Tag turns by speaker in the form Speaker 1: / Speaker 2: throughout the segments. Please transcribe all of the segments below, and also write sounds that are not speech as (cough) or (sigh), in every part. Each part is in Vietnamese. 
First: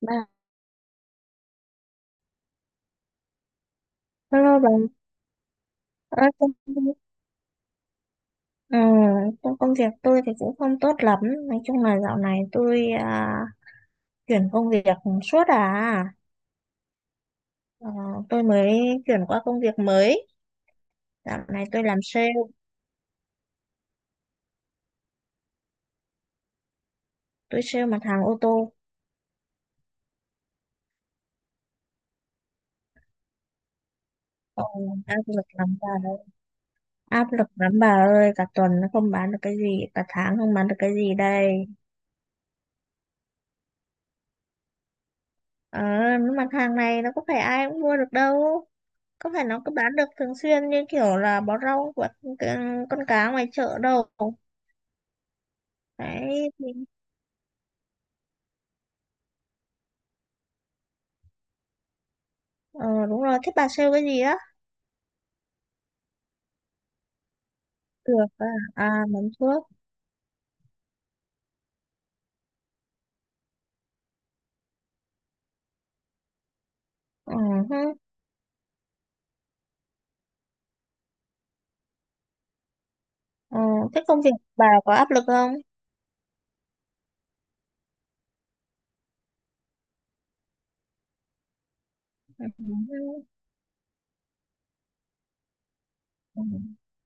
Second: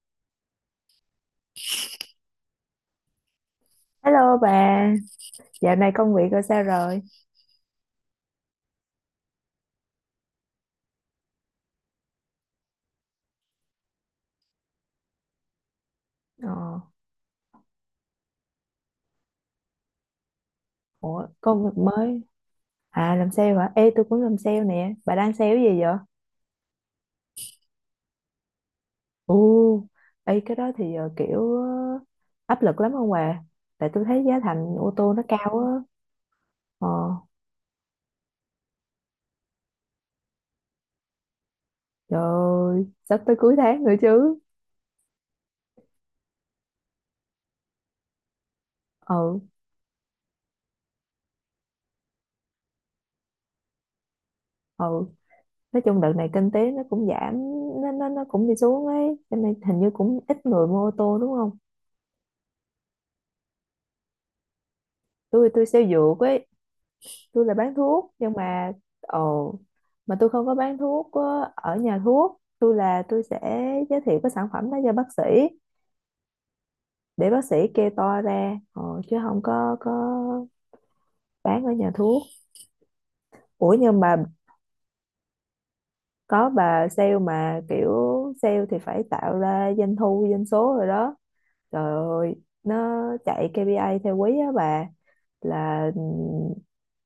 Speaker 1: Mà
Speaker 2: Hello
Speaker 1: hello bà,
Speaker 2: bà, dạo này công việc
Speaker 1: à,
Speaker 2: rồi
Speaker 1: công,
Speaker 2: sao rồi?
Speaker 1: ừ, trong công việc tôi thì cũng không tốt lắm. Nói chung là dạo này tôi chuyển công việc suốt à.
Speaker 2: Ờ,
Speaker 1: Ờ, tôi mới chuyển qua công việc mới.
Speaker 2: ủa,
Speaker 1: Dạo
Speaker 2: công
Speaker 1: này
Speaker 2: việc
Speaker 1: tôi làm
Speaker 2: mới.
Speaker 1: sale,
Speaker 2: À, làm sale hả? Ê, tôi cũng làm sale nè. Bà đang sale cái gì vậy?
Speaker 1: tôi sale mặt hàng ô tô.
Speaker 2: Ồ, ê, cái đó thì kiểu áp lực lắm không bà? Tại tôi thấy giá
Speaker 1: Ờ,
Speaker 2: thành ô tô nó
Speaker 1: Áp lực
Speaker 2: cao á.
Speaker 1: lắm bà ơi.
Speaker 2: Ờ,
Speaker 1: Áp lực lắm bà ơi, cả tuần nó không bán được cái gì, cả tháng không bán được cái gì đây.
Speaker 2: trời ơi, sắp tới cuối tháng nữa chứ.
Speaker 1: Ờ, những mặt hàng này nó có phải ai cũng mua được đâu. Có
Speaker 2: Ừ,
Speaker 1: phải nó cứ bán được thường xuyên như kiểu là bó rau của con cá ngoài chợ đâu.
Speaker 2: ừ. Nói chung đợt này kinh
Speaker 1: Đấy,
Speaker 2: tế nó
Speaker 1: thì-
Speaker 2: cũng giảm. Nó cũng đi xuống ấy. Cho nên hình như cũng ít người mua ô tô đúng không?
Speaker 1: ờ, đúng rồi, thế bà sale cái gì á?
Speaker 2: Tôi sale dược ấy, tôi là bán thuốc
Speaker 1: Được
Speaker 2: nhưng
Speaker 1: à,
Speaker 2: mà
Speaker 1: à mắm
Speaker 2: ồ,
Speaker 1: thuốc.
Speaker 2: mà tôi không có bán thuốc ở nhà thuốc, tôi là tôi sẽ giới thiệu cái sản phẩm đó cho bác sĩ để
Speaker 1: Ừ,
Speaker 2: bác sĩ kê
Speaker 1: hứ.
Speaker 2: toa ra chứ không có bán ở nhà thuốc.
Speaker 1: Ờ,
Speaker 2: Ủa nhưng
Speaker 1: thế
Speaker 2: mà
Speaker 1: công việc bà có áp lực không?
Speaker 2: có, bà sale mà kiểu sale thì phải tạo ra doanh thu doanh số rồi đó. Trời ơi,
Speaker 1: Ừ,
Speaker 2: nó
Speaker 1: hứ.
Speaker 2: chạy KPI theo quý á bà, là
Speaker 1: Ừ,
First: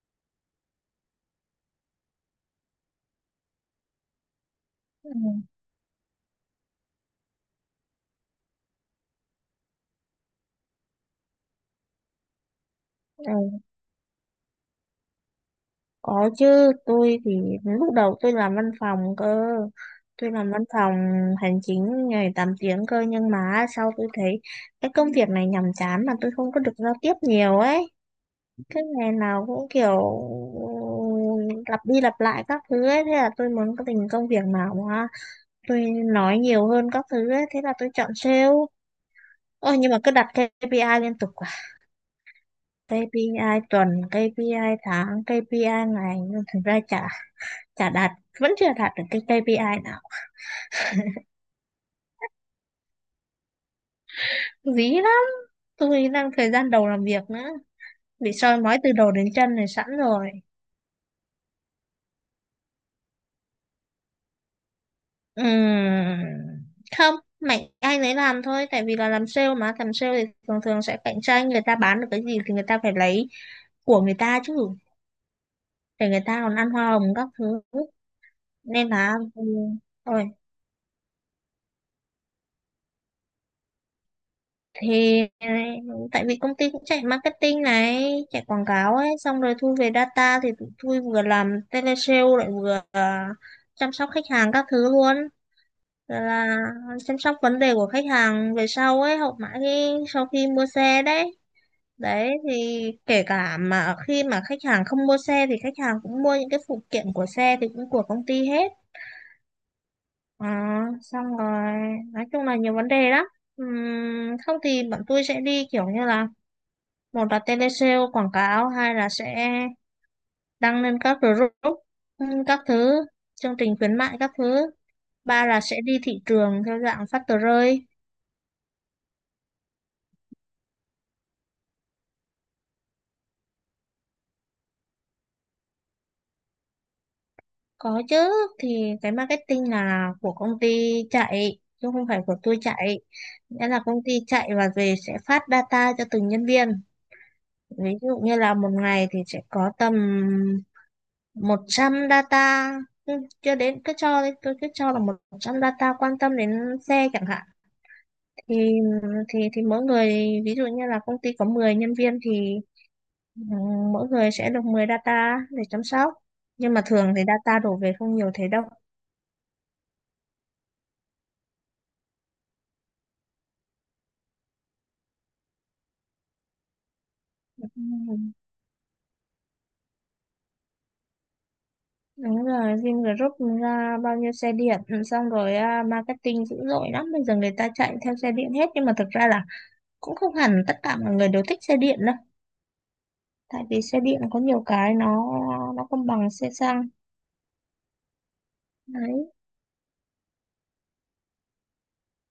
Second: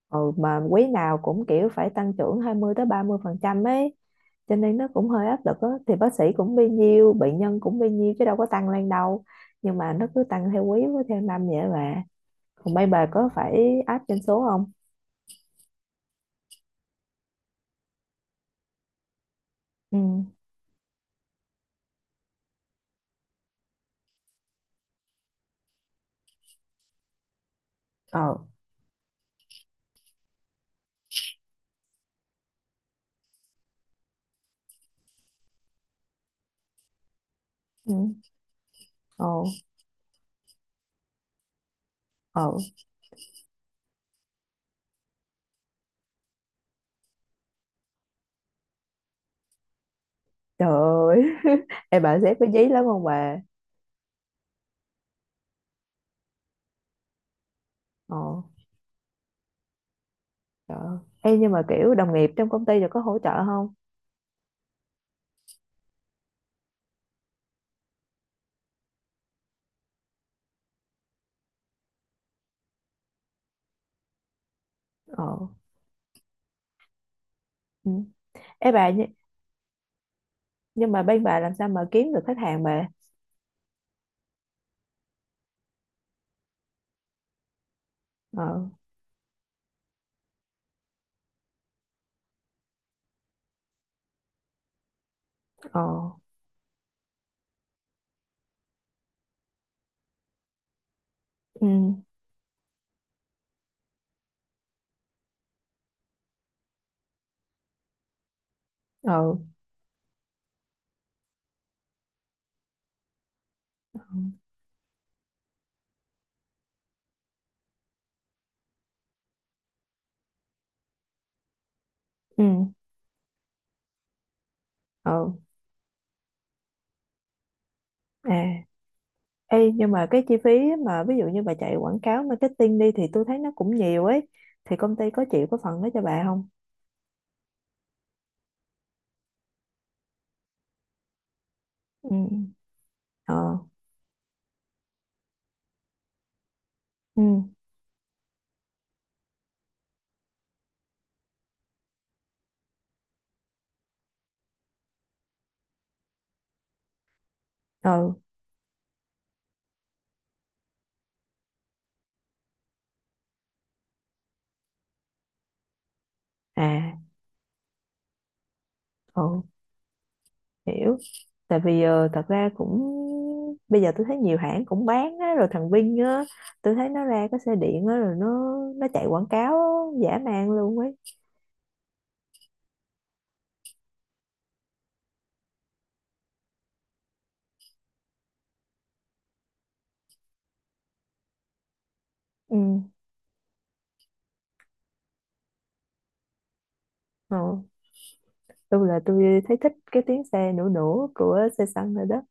Speaker 2: ừ, mà quý nào cũng kiểu phải tăng trưởng 20 tới 30% ấy, cho nên nó cũng
Speaker 1: ừ,
Speaker 2: hơi áp lực á, thì bác sĩ cũng bấy nhiêu, bệnh nhân cũng bấy nhiêu chứ đâu có tăng lên đâu. Nhưng mà nó cứ tăng theo quý với theo năm vậy bà. Còn mấy bà có
Speaker 1: ừ.
Speaker 2: phải áp doanh số không?
Speaker 1: Có chứ, tôi thì lúc đầu tôi làm văn phòng cơ.
Speaker 2: Ừ,
Speaker 1: Tôi làm văn phòng hành chính ngày 8 tiếng cơ, nhưng mà sau tôi thấy cái công việc này nhàm chán mà tôi không có được giao tiếp nhiều ấy.
Speaker 2: ờ,
Speaker 1: Cái ngày nào cũng kiểu ừ, lặp đi lặp lại các thứ ấy, thế là tôi muốn có tình công việc nào mà tôi nói nhiều hơn các thứ ấy, thế là tôi
Speaker 2: ừ,
Speaker 1: chọn sale.
Speaker 2: ờ,
Speaker 1: Ôi, nhưng mà cứ đặt KPI liên tục quá,
Speaker 2: ồ,
Speaker 1: KPI tuần, KPI tháng, KPI ngày, nhưng thực ra chả chả đạt, vẫn chưa đạt được cái KPI nào.
Speaker 2: trời ơi. (laughs) Em, bà sếp có dí lắm không bà?
Speaker 1: Dí lắm, tôi đang thời gian đầu làm việc nữa,
Speaker 2: Ờ,
Speaker 1: bị soi mói từ đầu đến chân này sẵn rồi.
Speaker 2: trời ơi. Ê, nhưng mà kiểu đồng nghiệp trong công ty rồi có hỗ trợ không?
Speaker 1: Ừm, Không, mạnh ai nấy làm thôi, tại vì là làm sale mà, làm sale thì thường thường sẽ cạnh tranh, người ta bán được cái gì thì người ta phải lấy của người ta chứ,
Speaker 2: Ờ,
Speaker 1: để người ta còn ăn hoa hồng các thứ.
Speaker 2: ừ. Ê
Speaker 1: Nên
Speaker 2: bà,
Speaker 1: là rồi
Speaker 2: nhưng mà bên bà làm sao mà kiếm được khách hàng bà?
Speaker 1: thì tại vì công ty cũng chạy marketing này,
Speaker 2: Ờ,
Speaker 1: chạy quảng cáo ấy, xong rồi thu về data thì tụi tôi vừa làm telesale lại vừa chăm sóc khách hàng các thứ luôn,
Speaker 2: ờ,
Speaker 1: rồi là chăm sóc vấn đề của khách hàng về sau ấy, hậu mãi khi sau khi mua xe đấy.
Speaker 2: ừ,
Speaker 1: Đấy thì kể cả mà khi mà khách hàng không mua xe thì khách hàng cũng mua những cái phụ kiện của xe thì cũng của công ty hết.
Speaker 2: ờ,
Speaker 1: Ờ, Xong rồi, nói chung là nhiều vấn đề lắm. Không thì bọn tôi sẽ đi kiểu như là, một là tele sale quảng cáo, hai là sẽ đăng lên các group,
Speaker 2: ừ,
Speaker 1: các thứ chương trình khuyến mại các thứ,
Speaker 2: ờ,
Speaker 1: ba là sẽ đi thị trường theo dạng phát tờ rơi.
Speaker 2: à. Ê, nhưng mà cái chi phí mà ví dụ như bà chạy quảng cáo marketing đi thì tôi thấy nó cũng nhiều ấy, thì công ty có chịu có phần đó cho bà không?
Speaker 1: Có chứ, thì cái marketing là của công ty chạy chứ không phải của
Speaker 2: Ừ,
Speaker 1: tôi chạy.
Speaker 2: ờ,
Speaker 1: Nghĩa là công ty chạy và về sẽ phát data cho từng nhân viên.
Speaker 2: ừ,
Speaker 1: Ví dụ như là một ngày thì sẽ có tầm 100 data, ừ, cho đến cứ cho đi, cứ cứ cho là 100 data quan tâm đến xe chẳng hạn,
Speaker 2: ờ,
Speaker 1: thì thì mỗi người, ví dụ như là công ty có 10 nhân viên thì ừ, mỗi người sẽ được 10 data để chăm sóc. Nhưng mà
Speaker 2: à,
Speaker 1: thường thì data đổ về không nhiều thế đâu.
Speaker 2: ờ, hiểu. Tại vì thật ra cũng, bây giờ tôi thấy nhiều hãng cũng bán á, rồi thằng Vinh á, tôi thấy nó ra cái xe
Speaker 1: Ừ,
Speaker 2: điện á, rồi nó chạy quảng cáo giả man luôn ấy.
Speaker 1: đúng rồi, Vingroup ra bao nhiêu xe điện, xong rồi marketing dữ dội lắm, bây giờ người ta chạy theo xe điện hết, nhưng mà thực ra là cũng không hẳn tất cả mọi người đều thích xe điện đâu.
Speaker 2: Ừ,
Speaker 1: Tại vì xe điện có nhiều cái nó không bằng xe xăng.
Speaker 2: ờ, tôi là
Speaker 1: Đấy,
Speaker 2: tôi thấy thích cái tiếng xe nổ nổ của xe xăng rồi đó.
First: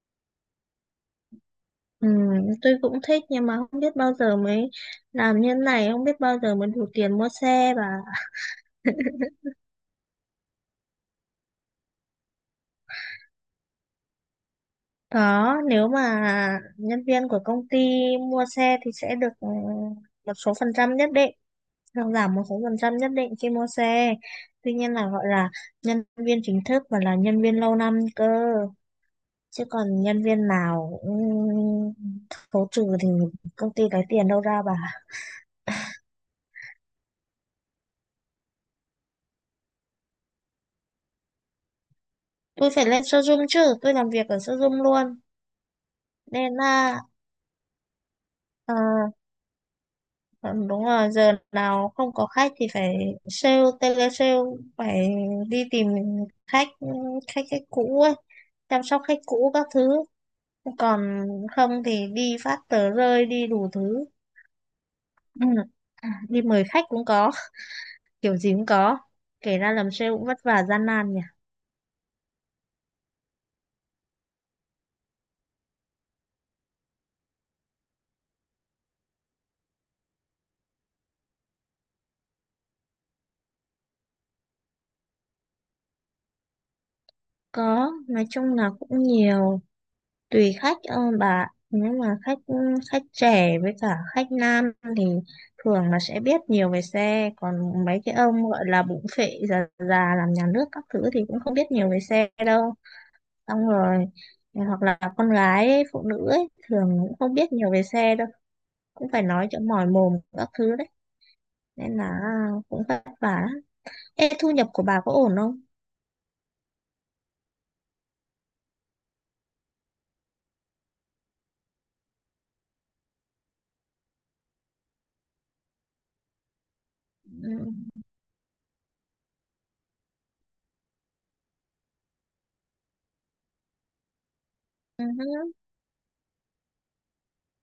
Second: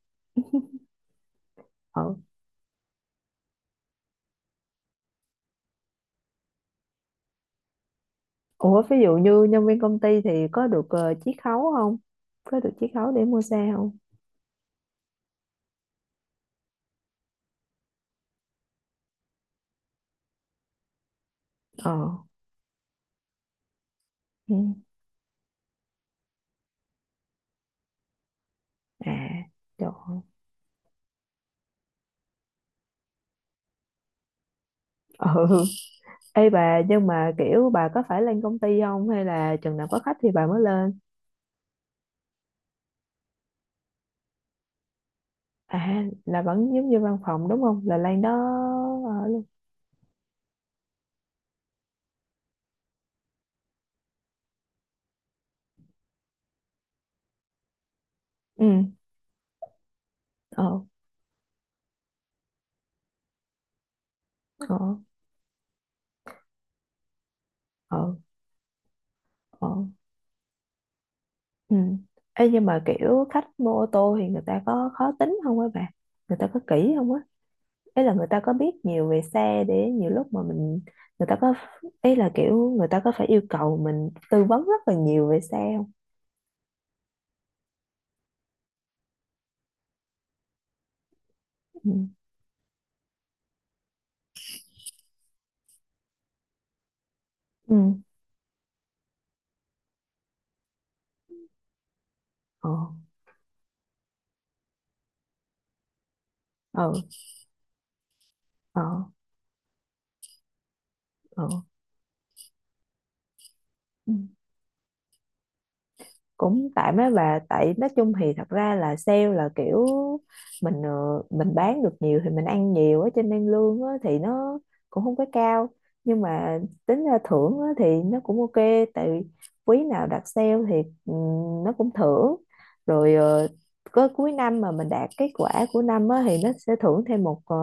Speaker 1: ừ,
Speaker 2: Ờ.
Speaker 1: tôi cũng thích nhưng mà không biết bao giờ mới làm như thế này, không biết bao giờ mới đủ tiền mua xe. Và
Speaker 2: Ủa ví dụ
Speaker 1: (laughs)
Speaker 2: như nhân viên công ty thì có được chiết khấu không, có được chiết khấu để mua xe không?
Speaker 1: có, nếu mà nhân viên của công ty mua xe thì sẽ được một số phần trăm nhất định,
Speaker 2: Ờ,
Speaker 1: hoặc giảm một số phần trăm nhất định khi mua xe.
Speaker 2: ừ,
Speaker 1: Tuy nhiên là gọi là nhân viên chính thức và là nhân viên lâu năm cơ,
Speaker 2: à,
Speaker 1: chứ
Speaker 2: trời
Speaker 1: còn
Speaker 2: ơi.
Speaker 1: nhân viên nào cũng khấu trừ thì công ty lấy tiền đâu ra bà.
Speaker 2: (laughs) Ừ. Ê bà, nhưng mà kiểu bà có phải lên công ty không hay là chừng nào có khách thì bà mới lên?
Speaker 1: Tôi phải lên showroom chứ, tôi làm việc ở showroom luôn,
Speaker 2: À là
Speaker 1: nên
Speaker 2: vẫn giống như
Speaker 1: là
Speaker 2: văn phòng đúng không, là lên đó
Speaker 1: ờ,
Speaker 2: ờ, luôn.
Speaker 1: ờ, đúng rồi, giờ nào không có khách thì phải sale, tele sale, phải đi tìm khách, khách cũ ấy,
Speaker 2: Ừ,
Speaker 1: chăm sóc khách cũ các thứ.
Speaker 2: ờ,
Speaker 1: Còn không thì đi phát tờ rơi, đi đủ thứ.
Speaker 2: ờ,
Speaker 1: Ừ, đi mời khách cũng có,
Speaker 2: ờ,
Speaker 1: kiểu gì cũng có, kể
Speaker 2: ờ,
Speaker 1: ra làm sale cũng vất vả gian nan nhỉ.
Speaker 2: ừ. Ê, nhưng mà kiểu khách mua ô tô thì người ta có khó tính không á bà? Người ta có kỹ không á? Ý là người ta có biết nhiều về xe để nhiều lúc mà mình, người ta có, ý là kiểu người ta có phải yêu cầu mình tư vấn rất là nhiều về xe không?
Speaker 1: Có, nói chung là cũng nhiều, tùy khách bà,
Speaker 2: Ừ.
Speaker 1: nếu mà khách khách trẻ với cả khách nam thì thường là sẽ biết nhiều về xe,
Speaker 2: Ừ.
Speaker 1: còn mấy cái ông gọi là bụng phệ già già làm nhà nước các thứ thì cũng không biết nhiều về xe
Speaker 2: Ờ.
Speaker 1: đâu. Xong rồi hoặc là con gái ấy, phụ nữ ấy,
Speaker 2: Ờ.
Speaker 1: thường cũng không biết nhiều về xe đâu,
Speaker 2: Ờ.
Speaker 1: cũng phải nói cho mỏi mồm các thứ đấy,
Speaker 2: Ờ.
Speaker 1: nên là cũng vất vả lắm.
Speaker 2: Ừ.
Speaker 1: Ê, thu nhập của bà có ổn không?
Speaker 2: Cũng tạm á bà, tại nói chung thì thật ra là sale là kiểu mình mình bán được nhiều thì mình ăn nhiều á, cho nên lương á thì nó cũng không có cao, nhưng mà tính ra thưởng á thì
Speaker 1: Ừ,
Speaker 2: nó cũng ok. Tại vì quý nào đạt sale thì nó cũng thưởng, rồi có cuối năm mà mình
Speaker 1: ừ,
Speaker 2: đạt kết
Speaker 1: ừ.
Speaker 2: quả của năm á thì nó sẽ thưởng thêm một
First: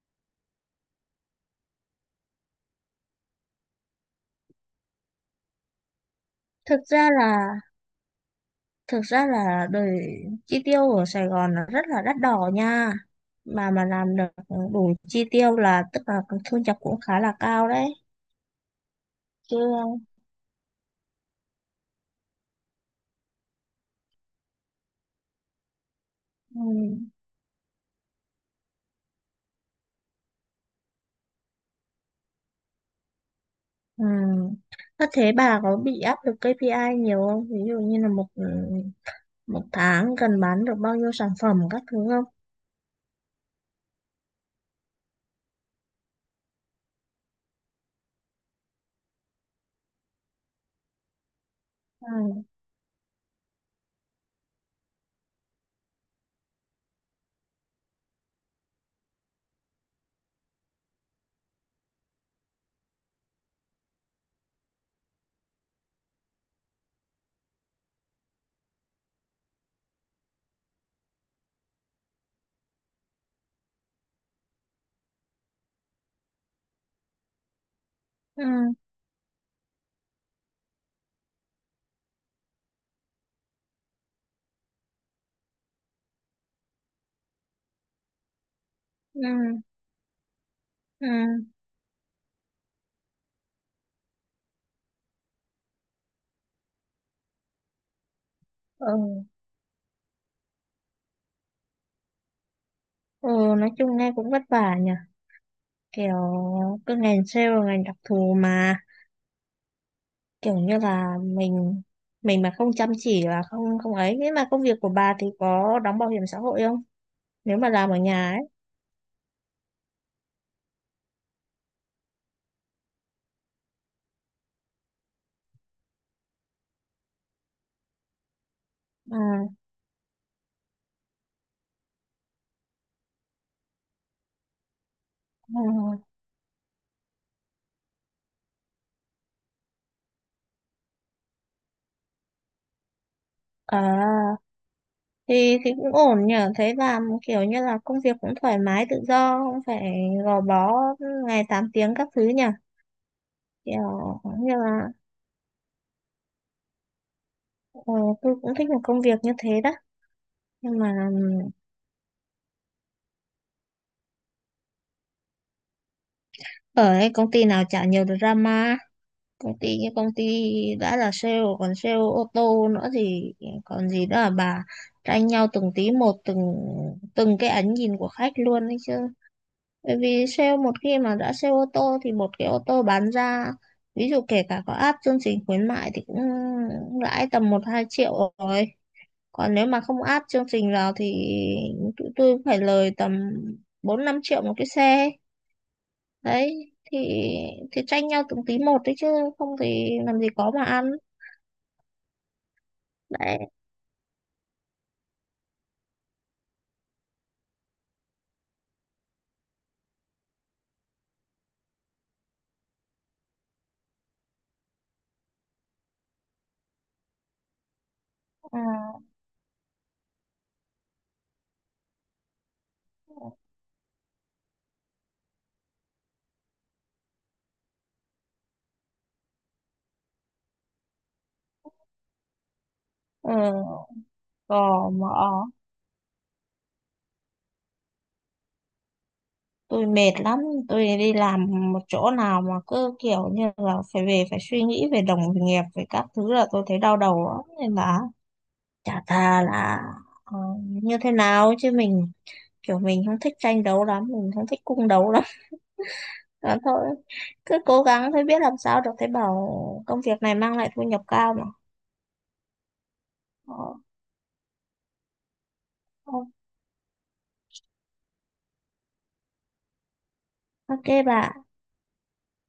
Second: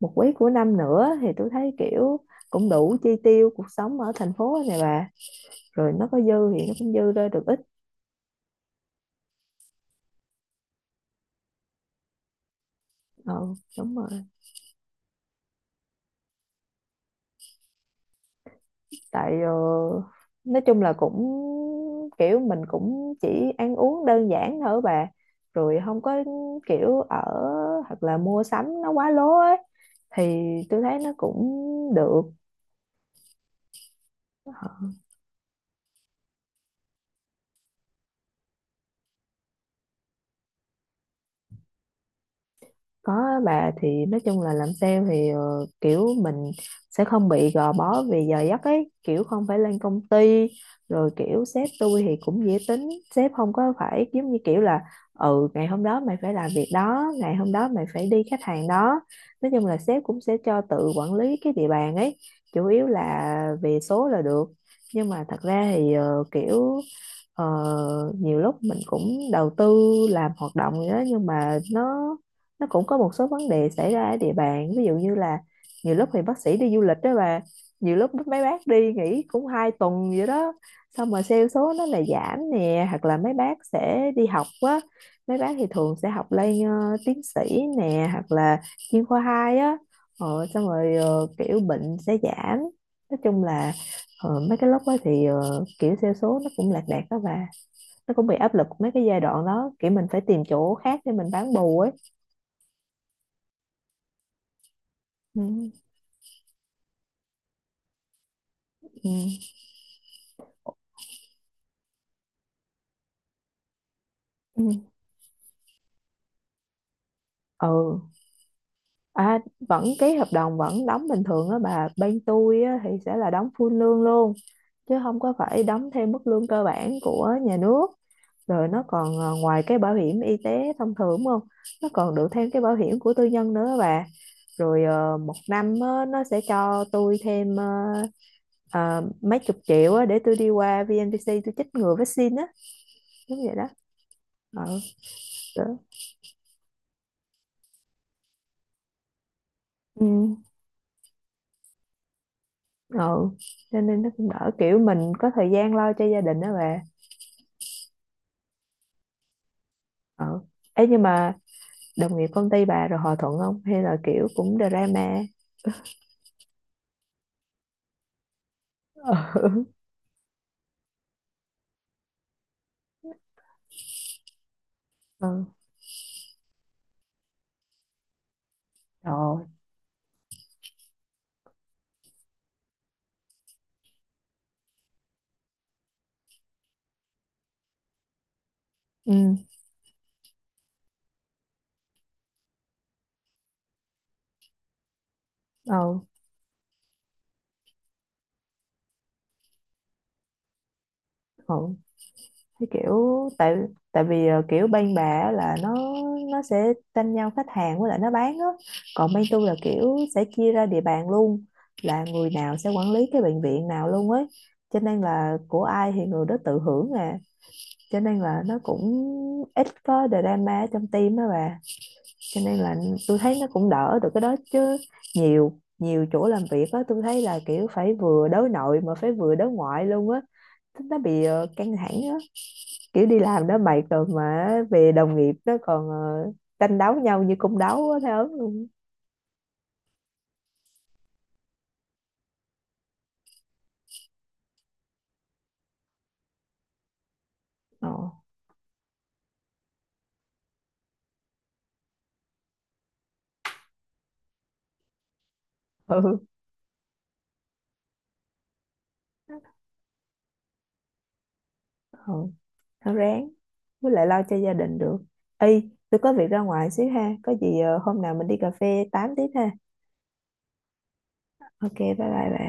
Speaker 2: một quý của năm nữa, thì tôi thấy kiểu cũng đủ chi tiêu cuộc sống ở thành phố này bà, rồi nó có dư thì nó
Speaker 1: Thực
Speaker 2: cũng
Speaker 1: ra
Speaker 2: dư ra được ít.
Speaker 1: là thực ra là đời chi tiêu ở Sài Gòn là rất là đắt đỏ nha,
Speaker 2: Ừ,
Speaker 1: mà
Speaker 2: đúng
Speaker 1: làm
Speaker 2: rồi.
Speaker 1: được đủ chi tiêu là tức là thu nhập cũng khá là cao đấy
Speaker 2: Tại
Speaker 1: chứ.
Speaker 2: nói chung là cũng kiểu mình cũng chỉ ăn uống đơn giản thôi bà, rồi không có
Speaker 1: Ừ,
Speaker 2: kiểu ở, hoặc là mua sắm nó quá lố ấy thì tôi thấy nó cũng được.
Speaker 1: ừ. Có, thế bà có bị áp lực KPI nhiều không, ví dụ như là một một tháng cần bán được bao nhiêu sản phẩm các thứ không.
Speaker 2: Có á bà, thì nói chung là làm sale thì kiểu mình sẽ không bị gò bó vì giờ giấc ấy, kiểu không phải lên công ty, rồi kiểu sếp tôi thì
Speaker 1: Ừ.
Speaker 2: cũng dễ tính, sếp không có phải giống như kiểu là ừ, ngày hôm đó mày phải làm việc đó, ngày hôm đó mày phải đi khách hàng đó. Nói chung là sếp cũng sẽ cho tự quản lý cái địa bàn ấy, chủ yếu là về số là được. Nhưng mà thật ra thì kiểu ờ, nhiều lúc mình cũng đầu tư làm hoạt động gì đó nhưng mà nó cũng có một số vấn đề xảy ra ở địa bàn, ví dụ như là nhiều lúc thì bác sĩ đi du lịch đó bà, nhiều lúc mấy
Speaker 1: Ừ.
Speaker 2: bác đi nghỉ cũng 2 tuần vậy đó, xong mà sale số nó là giảm nè, hoặc là mấy bác sẽ đi học á, mấy bác thì thường sẽ học lên tiến sĩ nè, hoặc là chuyên khoa
Speaker 1: Ừ.
Speaker 2: hai á. Ờ, xong rồi
Speaker 1: Ừ.
Speaker 2: ờ, kiểu bệnh sẽ giảm. Nói chung là mấy cái lúc đó thì kiểu sale số nó cũng lạc đạc đó bà, nó cũng bị áp lực mấy cái giai
Speaker 1: Ừ.
Speaker 2: đoạn đó, kiểu mình phải tìm chỗ khác để mình bán bù ấy.
Speaker 1: Ừ. Nói chung nghe cũng vất vả nhỉ,
Speaker 2: Ừ.
Speaker 1: kiểu cái ngành sale là ngành đặc thù mà,
Speaker 2: Ừ.
Speaker 1: kiểu như là mình mà không chăm chỉ là không, không ấy. Nhưng mà công việc
Speaker 2: Ừ.
Speaker 1: của bà thì có đóng bảo hiểm xã hội không, nếu mà làm ở
Speaker 2: Ừ.
Speaker 1: nhà ấy.
Speaker 2: À, vẫn ký hợp đồng vẫn đóng bình thường á bà, bên tôi á, thì sẽ là đóng full lương luôn, chứ không có phải đóng thêm mức lương cơ bản của nhà nước, rồi nó còn à,
Speaker 1: À,
Speaker 2: ngoài cái bảo hiểm y tế thông thường đúng không, nó còn được thêm cái bảo hiểm của tư nhân nữa á bà, rồi ờ, 1 năm
Speaker 1: à,
Speaker 2: á, nó sẽ cho tôi thêm ờ, mấy chục triệu á, để tôi đi qua VNVC tôi chích ngừa vaccine á, đúng vậy đó.
Speaker 1: à,
Speaker 2: Ờ, đó.
Speaker 1: thì cũng ổn nhỉ, thấy làm kiểu như là công việc cũng thoải mái tự do, không phải
Speaker 2: Ừ.
Speaker 1: gò bó ngày 8 tiếng các thứ nhỉ,
Speaker 2: Ừ, cho nên nó
Speaker 1: kiểu
Speaker 2: cũng đỡ,
Speaker 1: như
Speaker 2: kiểu
Speaker 1: là
Speaker 2: mình có thời gian lo cho gia đình đó bà.
Speaker 1: ờ, tôi cũng thích một công việc như thế đó.
Speaker 2: Ừ.
Speaker 1: Nhưng
Speaker 2: Ấy nhưng
Speaker 1: mà
Speaker 2: mà đồng nghiệp công ty bà rồi hòa thuận không hay là kiểu cũng drama?
Speaker 1: ở cái công ty nào chả nhiều drama, công
Speaker 2: Ừ.
Speaker 1: ty công ty đã là sale còn sale ô tô nữa thì còn gì đó là bà, tranh
Speaker 2: Ừ.
Speaker 1: nhau từng tí một, từng từng cái ánh nhìn của khách luôn đấy chứ.
Speaker 2: Rồi.
Speaker 1: Bởi vì sale, một khi mà đã sale ô tô thì một cái ô tô bán ra, ví dụ kể cả có áp chương trình khuyến mại thì cũng lãi tầm một hai triệu rồi,
Speaker 2: Ừ.
Speaker 1: còn nếu mà không áp chương trình vào thì tụi tôi cũng phải lời tầm bốn năm triệu một cái xe.
Speaker 2: Ừ.
Speaker 1: Đấy thì tranh nhau từng tí một đấy chứ, không thì làm gì có mà ăn.
Speaker 2: Ừ. Cái kiểu
Speaker 1: Đấy.
Speaker 2: tại, tại vì kiểu bên bà á là nó sẽ tranh nhau khách hàng với lại nó bán á, còn bên tôi là kiểu sẽ chia ra địa bàn luôn, là người nào sẽ quản lý cái bệnh viện nào luôn ấy, cho nên là của ai thì người đó tự hưởng nè, cho nên là nó
Speaker 1: À,
Speaker 2: cũng ít có drama ở trong team á bà, cho nên là tôi thấy nó cũng đỡ được cái đó chứ. Nhiều nhiều chỗ làm việc á, tôi thấy là kiểu phải vừa đối nội mà phải vừa đối ngoại luôn á, thế nó bị căng thẳng á, kiểu đi
Speaker 1: ừ,
Speaker 2: làm nó mệt rồi mà
Speaker 1: cò
Speaker 2: về đồng
Speaker 1: mỏ.
Speaker 2: nghiệp nó còn ờ, tranh đấu nhau như cung đấu á, thấy ớn luôn.
Speaker 1: Tôi mệt lắm, tôi đi làm một chỗ nào mà cứ kiểu như là phải về phải suy nghĩ về đồng nghiệp về các thứ là tôi thấy đau đầu lắm, nên
Speaker 2: Ờ.
Speaker 1: là chả thà là như thế nào chứ mình, kiểu mình không thích tranh đấu lắm, mình không thích cung đấu lắm.
Speaker 2: (laughs) Ừ.
Speaker 1: (laughs) Đó thôi, cứ cố gắng thôi, biết làm sao được, thấy bảo công việc này mang lại thu nhập cao mà.
Speaker 2: Ừ, nó ráng,
Speaker 1: Ờ,
Speaker 2: với lại lo cho gia đình được. Y tôi có việc ra ngoài xíu ha, có gì hôm nào mình đi cà phê tám tiếp ha.
Speaker 1: ok bà.
Speaker 2: Ok bye bye bà.